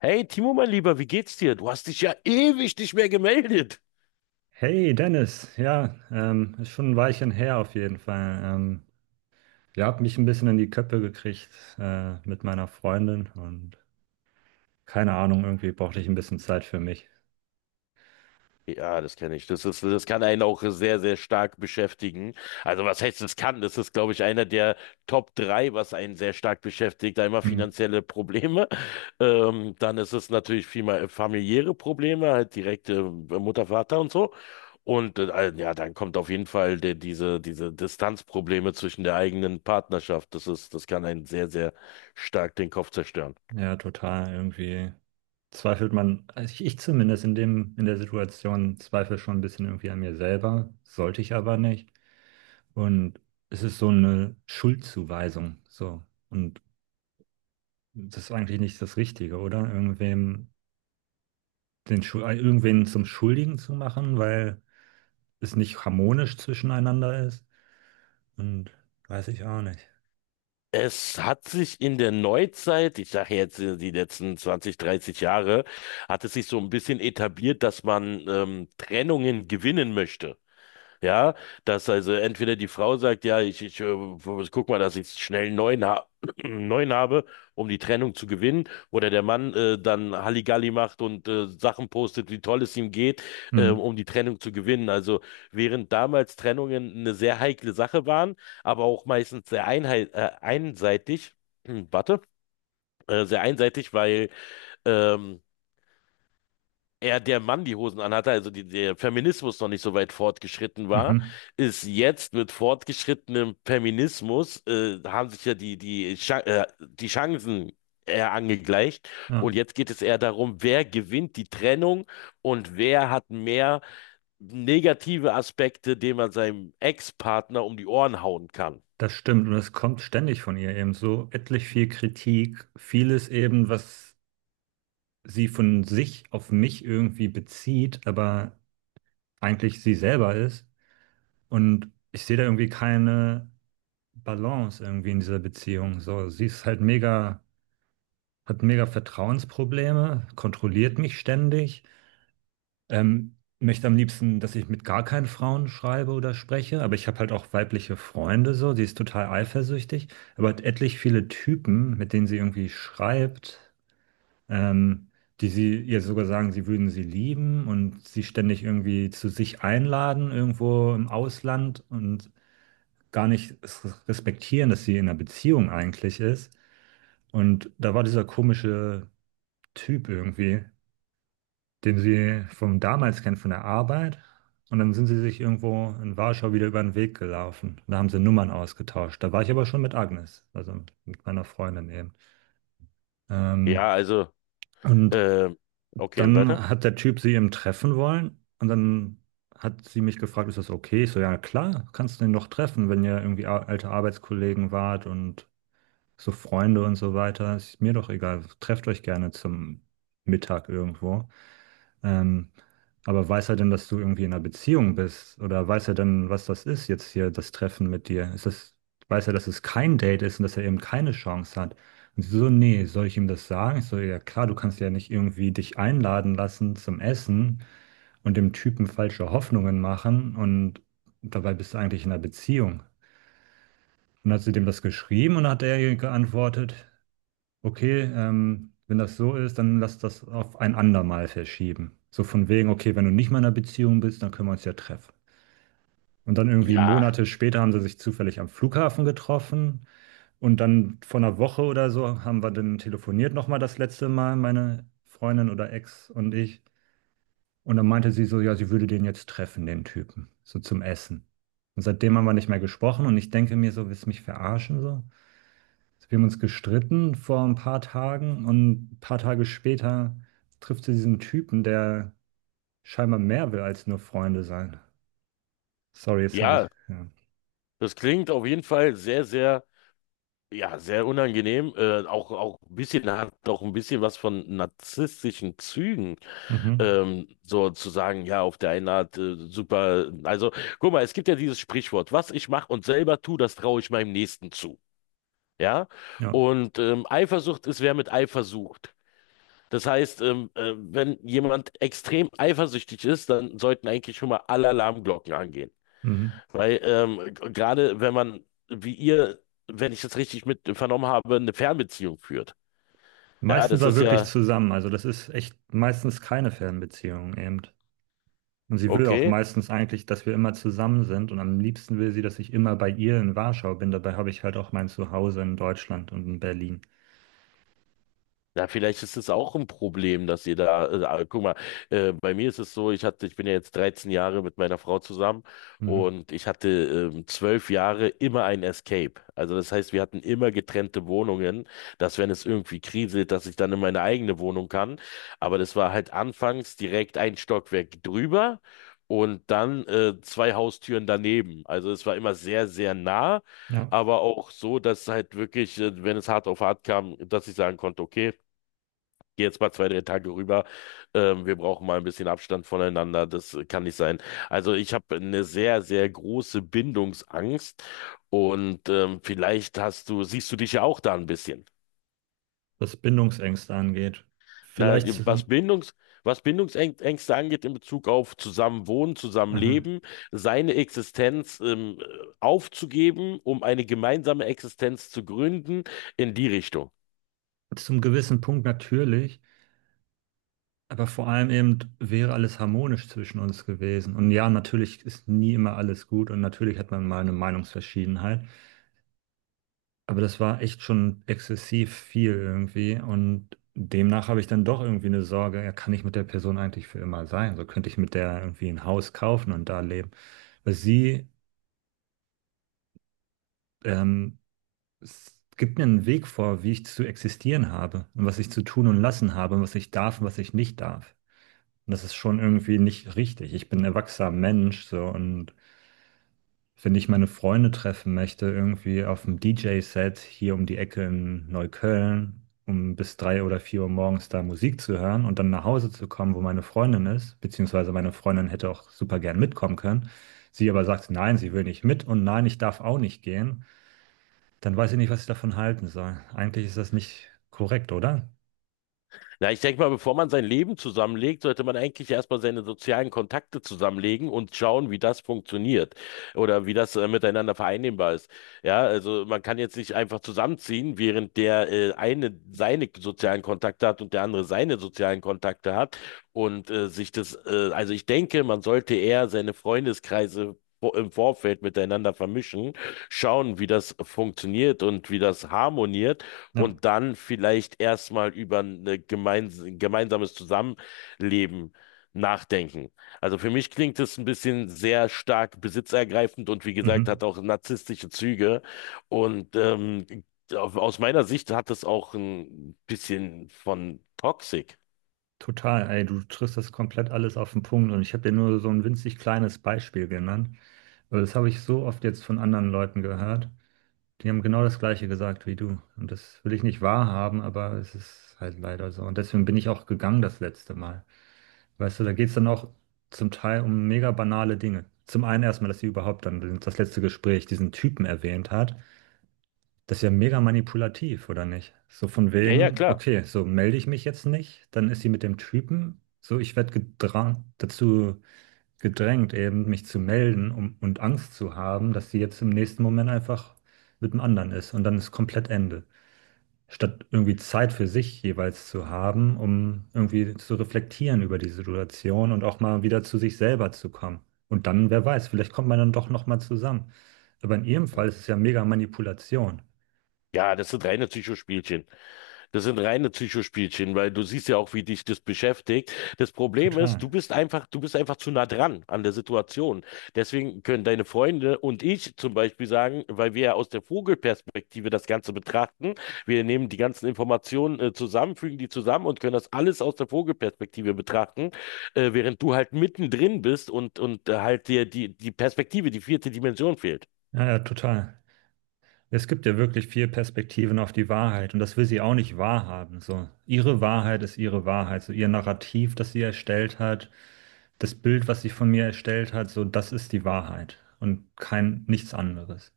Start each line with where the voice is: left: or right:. left: Hey, Timo, mein Lieber, wie geht's dir? Du hast dich ja ewig nicht mehr gemeldet.
right: Hey Dennis, ja, ist schon ein Weilchen her auf jeden Fall. Ihr habt mich ein bisschen in die Köpfe gekriegt mit meiner Freundin und keine Ahnung, irgendwie brauchte ich ein bisschen Zeit für mich.
left: Ja, das kenne ich. Das kann einen auch sehr, sehr stark beschäftigen. Also was heißt das kann? Das ist, glaube ich, einer der Top drei, was einen sehr stark beschäftigt. Einmal
right: Hm.
left: finanzielle Probleme, dann ist es natürlich viel mal familiäre Probleme, halt direkte Mutter, Vater und so. Und ja, dann kommt auf jeden Fall diese Distanzprobleme zwischen der eigenen Partnerschaft. Das kann einen sehr, sehr stark den Kopf zerstören.
right: Ja, total. Irgendwie zweifelt man, also ich zumindest in der Situation zweifle schon ein bisschen irgendwie an mir selber, sollte ich aber nicht. Und es ist so eine Schuldzuweisung, so. Und das ist eigentlich nicht das Richtige, oder? Irgendwem den Schul irgendwen zum Schuldigen zu machen, weil es nicht harmonisch zwischeneinander ist. Und weiß ich auch nicht.
left: Es hat sich in der Neuzeit, ich sage jetzt die letzten 20, 30 Jahre, hat es sich so ein bisschen etabliert, dass man Trennungen gewinnen möchte. Ja, dass also entweder die Frau sagt, ja, ich guck mal, dass ich schnell einen neuen, ha einen neuen habe, um die Trennung zu gewinnen, oder der Mann dann Halligalli macht und Sachen postet, wie toll es ihm geht,
right: Hm.
left: um die Trennung zu gewinnen. Also während damals Trennungen eine sehr heikle Sache waren, aber auch meistens sehr einseitig, warte, sehr einseitig, weil ähm, er der Mann die Hosen anhatte, also der Feminismus noch nicht so weit fortgeschritten war,
right: Mhm.
left: ist jetzt mit fortgeschrittenem Feminismus, haben sich ja die Chancen eher angegleicht.
right: Ja,
left: Und jetzt geht es eher darum, wer gewinnt die Trennung und wer hat mehr negative Aspekte, die man seinem Ex-Partner um die Ohren hauen kann.
right: das stimmt. Und es kommt ständig von ihr eben so etlich viel Kritik, vieles eben, was sie von sich auf mich irgendwie bezieht, aber eigentlich sie selber ist. Und ich sehe da irgendwie keine Balance irgendwie in dieser Beziehung. So, sie ist halt mega, hat mega Vertrauensprobleme, kontrolliert mich ständig. Möchte am liebsten, dass ich mit gar keinen Frauen schreibe oder spreche, aber ich habe halt auch weibliche Freunde so, die ist total eifersüchtig, aber hat etlich viele Typen, mit denen sie irgendwie schreibt, ähm, die sie ihr sogar sagen, sie würden sie lieben und sie ständig irgendwie zu sich einladen, irgendwo im Ausland und gar nicht respektieren, dass sie in einer Beziehung eigentlich ist. Und da war dieser komische Typ irgendwie, den sie vom damals kennen, von der Arbeit. Und dann sind sie sich irgendwo in Warschau wieder über den Weg gelaufen. Da haben sie Nummern ausgetauscht. Da war ich aber schon mit Agnes, also mit meiner Freundin eben. Ähm,
left: Ja, also,
right: und
left: äh, okay, weiter.
right: dann hat der Typ sie eben treffen wollen. Und dann hat sie mich gefragt, ist das okay? Ich so, ja klar, kannst du den doch treffen, wenn ihr irgendwie alte Arbeitskollegen wart und so Freunde und so weiter. Ist mir doch egal. Trefft euch gerne zum Mittag irgendwo. Ähm, aber weiß er denn, dass du irgendwie in einer Beziehung bist? Oder weiß er denn, was das ist jetzt hier, das Treffen mit dir? Weiß er, dass es kein Date ist und dass er eben keine Chance hat? Und sie so, nee, soll ich ihm das sagen? Ich so, ja klar, du kannst ja nicht irgendwie dich einladen lassen zum Essen und dem Typen falsche Hoffnungen machen und dabei bist du eigentlich in einer Beziehung. Und hat sie dem das geschrieben und hat er ihr geantwortet? Okay, wenn das so ist, dann lass das auf ein andermal verschieben. So von wegen, okay, wenn du nicht mehr in einer Beziehung bist, dann können wir uns ja treffen. Und dann irgendwie
left: Ja,
right: Monate später haben sie sich zufällig am Flughafen getroffen und dann vor einer Woche oder so haben wir dann telefoniert nochmal das letzte Mal, meine Freundin oder Ex und ich. Und dann meinte sie so, ja, sie würde den jetzt treffen, den Typen, so zum Essen. Und seitdem haben wir nicht mehr gesprochen und ich denke mir so, willst du mich verarschen so? Also wir haben uns gestritten vor ein paar Tagen und ein paar Tage später trifft sie diesen Typen, der scheinbar mehr will als nur Freunde sein. Sorry, jetzt habe
left: ja,
right: ich. Ja.
left: das klingt auf jeden Fall sehr, sehr, ja, sehr unangenehm. Auch, auch ein bisschen hat auch ein bisschen was von narzisstischen Zügen,
right: Mhm.
left: so zu sagen, ja, auf der einen Art super. Also, guck mal, es gibt ja dieses Sprichwort, was ich mache und selber tue, das traue ich meinem Nächsten zu. Ja.
right: Ja.
left: Und Eifersucht ist, wer mit Eifer sucht. Das heißt, wenn jemand extrem eifersüchtig ist, dann sollten eigentlich schon mal alle Alarmglocken angehen.
right: Mhm.
left: Weil gerade wenn man, wie ihr, wenn ich das richtig mit vernommen habe, eine Fernbeziehung führt. Ja,
right: Meistens
left: das
right: war
left: ist
right: wirklich
left: ja
right: zusammen, also das ist echt meistens keine Fernbeziehung eben. Und sie will auch
left: okay.
right: meistens eigentlich, dass wir immer zusammen sind und am liebsten will sie, dass ich immer bei ihr in Warschau bin. Dabei habe ich halt auch mein Zuhause in Deutschland und in Berlin.
left: Ja, vielleicht ist es auch ein Problem, dass ihr da, guck mal, bei mir ist es so, ich bin ja jetzt 13 Jahre mit meiner Frau zusammen
right: Mhm.
left: und ich hatte 12 Jahre immer ein Escape. Also das heißt, wir hatten immer getrennte Wohnungen, dass wenn es irgendwie kriselt, dass ich dann in meine eigene Wohnung kann. Aber das war halt anfangs direkt ein Stockwerk drüber und dann zwei Haustüren daneben. Also es war immer sehr, sehr nah.
right: Ja.
left: Aber auch so, dass halt wirklich, wenn es hart auf hart kam, dass ich sagen konnte, okay, geh jetzt mal 2, 3 Tage rüber. Wir brauchen mal ein bisschen Abstand voneinander. Das kann nicht sein. Also ich habe eine sehr, sehr große Bindungsangst und vielleicht siehst du dich ja auch da ein bisschen.
right: Was Bindungsängste angeht.
left: Na,
right: Vielleicht zum.
left: Was Bindungsängste angeht in Bezug auf Zusammenwohnen,
right: Aha.
left: Zusammenleben, seine Existenz aufzugeben, um eine gemeinsame Existenz zu gründen, in die Richtung.
right: Zum gewissen Punkt natürlich, aber vor allem eben wäre alles harmonisch zwischen uns gewesen. Und ja, natürlich ist nie immer alles gut und natürlich hat man mal eine Meinungsverschiedenheit, aber das war echt schon exzessiv viel irgendwie und demnach habe ich dann doch irgendwie eine Sorge, ja, kann ich mit der Person eigentlich für immer sein? So könnte ich mit der irgendwie ein Haus kaufen und da leben. Weil sie ähm, es gibt mir einen Weg vor, wie ich zu existieren habe und was ich zu tun und lassen habe und was ich darf und was ich nicht darf. Und das ist schon irgendwie nicht richtig. Ich bin ein erwachsener Mensch, so und wenn ich meine Freunde treffen möchte, irgendwie auf dem DJ-Set hier um die Ecke in Neukölln, um bis drei oder vier Uhr morgens da Musik zu hören und dann nach Hause zu kommen, wo meine Freundin ist, beziehungsweise meine Freundin hätte auch super gern mitkommen können. Sie aber sagt, nein, sie will nicht mit und nein, ich darf auch nicht gehen, dann weiß ich nicht, was ich davon halten soll. Eigentlich ist das nicht korrekt, oder?
left: Na, ich denke mal, bevor man sein Leben zusammenlegt, sollte man eigentlich erstmal seine sozialen Kontakte zusammenlegen und schauen, wie das funktioniert oder wie das miteinander vereinnehmbar ist. Ja, also man kann jetzt nicht einfach zusammenziehen, während der eine seine sozialen Kontakte hat und der andere seine sozialen Kontakte hat und also ich denke, man sollte eher seine Freundeskreise im Vorfeld miteinander vermischen, schauen, wie das funktioniert und wie das harmoniert
right: Ja.
left: und dann vielleicht erstmal über ein gemeinsames Zusammenleben nachdenken. Also für mich klingt es ein bisschen sehr stark besitzergreifend und wie gesagt,
right: Mhm.
left: hat auch narzisstische Züge. Und aus meiner Sicht hat es auch ein bisschen von Toxic.
right: Total, ey, du triffst das komplett alles auf den Punkt und ich habe dir nur so ein winzig kleines Beispiel genannt. Aber das habe ich so oft jetzt von anderen Leuten gehört. Die haben genau das Gleiche gesagt wie du. Und das will ich nicht wahrhaben, aber es ist halt leider so. Und deswegen bin ich auch gegangen das letzte Mal. Weißt du, da geht es dann auch zum Teil um mega banale Dinge. Zum einen erstmal, dass sie überhaupt dann das letzte Gespräch diesen Typen erwähnt hat. Das ist ja mega manipulativ, oder nicht? So von
left: Ja, ja,
right: wegen,
left: klar.
right: okay, so melde ich mich jetzt nicht, dann ist sie mit dem Typen, so ich werde gedrang, dazu gedrängt, eben mich zu melden um, und Angst zu haben, dass sie jetzt im nächsten Moment einfach mit dem anderen ist und dann ist komplett Ende. Statt irgendwie Zeit für sich jeweils zu haben, um irgendwie zu reflektieren über die Situation und auch mal wieder zu sich selber zu kommen. Und dann, wer weiß, vielleicht kommt man dann doch nochmal zusammen. Aber in ihrem Fall ist es ja mega Manipulation.
left: Ja, das sind reine Psychospielchen. Das sind reine Psychospielchen, weil du siehst ja auch, wie dich das beschäftigt. Das Problem ist, du
right: Total.
left: bist einfach, du bist einfach zu nah dran an der Situation. Deswegen können deine Freunde und ich zum Beispiel sagen, weil wir ja aus der Vogelperspektive das Ganze betrachten, wir nehmen die ganzen Informationen zusammen, fügen die zusammen und können das alles aus der Vogelperspektive betrachten, während du halt mittendrin bist und halt dir die Perspektive, die vierte Dimension fehlt.
right: Ja, ja, total. Es gibt ja wirklich viel Perspektiven auf die Wahrheit und das will sie auch nicht wahrhaben. So, ihre Wahrheit ist ihre Wahrheit. So, ihr Narrativ, das sie erstellt hat, das Bild, was sie von mir erstellt hat, so, das ist die Wahrheit und kein nichts anderes.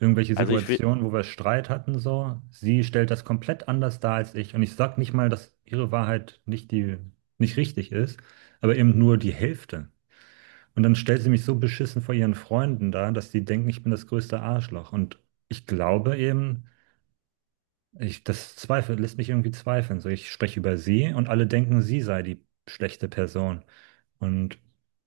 right: Irgendwelche
left: Also ich,
right: Situationen, wo wir Streit hatten, so, sie stellt das komplett anders dar als ich und ich sag nicht mal, dass ihre Wahrheit nicht richtig ist, aber eben nur die Hälfte. Und dann stellt sie mich so beschissen vor ihren Freunden dar, dass die denken, ich bin das größte Arschloch. Und ich glaube eben, das zweifelt, lässt mich irgendwie zweifeln. So, ich spreche über sie und alle denken, sie sei die schlechte Person. Und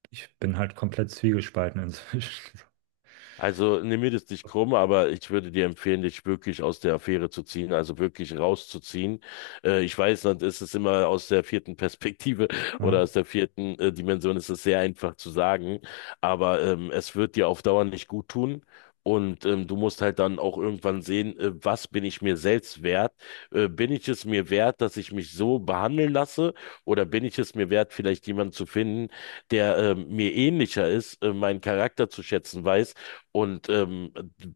right: ich bin halt komplett zwiegespalten inzwischen.
left: Also nimm mir das nicht krumm, aber ich würde dir empfehlen, dich wirklich aus der Affäre zu ziehen, also wirklich rauszuziehen. Ich weiß, dann ist es immer aus der vierten Perspektive oder
right: Ja.
left: aus der vierten Dimension ist es sehr einfach zu sagen, aber es wird dir auf Dauer nicht gut tun. Und du musst halt dann auch irgendwann sehen, was bin ich mir selbst wert? Bin ich es mir wert, dass ich mich so behandeln lasse? Oder bin ich es mir wert, vielleicht jemanden zu finden, der mir ähnlicher ist, meinen Charakter zu schätzen weiß? Und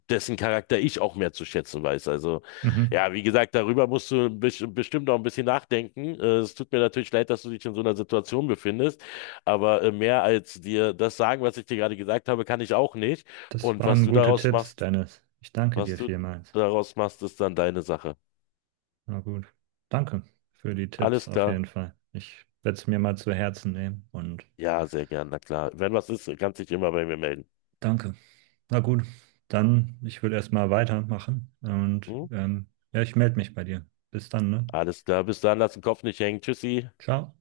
left: dessen Charakter ich auch mehr zu schätzen weiß. Also
right: Mhm.
left: ja, wie gesagt, darüber musst du bestimmt auch ein bisschen nachdenken. Es tut mir natürlich leid, dass du dich in so einer Situation befindest, aber mehr als dir das sagen, was ich dir gerade gesagt habe, kann ich auch nicht.
right: Das
left: Und
right: waren gute Tipps, Dennis. Ich danke
left: was
right: dir
left: du
right: vielmals.
left: daraus machst, ist dann deine Sache.
right: Na gut. Danke für die Tipps
left: Alles
right: auf
left: klar?
right: jeden Fall. Ich werde es mir mal zu Herzen nehmen und
left: Ja, sehr gern, na klar. Wenn was ist, kannst dich immer bei mir melden.
right: danke. Na gut, dann ich würde erstmal weitermachen und
left: Hm?
right: ja, ich melde mich bei dir. Bis dann, ne?
left: Alles klar, bis dann, lass den Kopf nicht hängen. Tschüssi.
right: Ciao.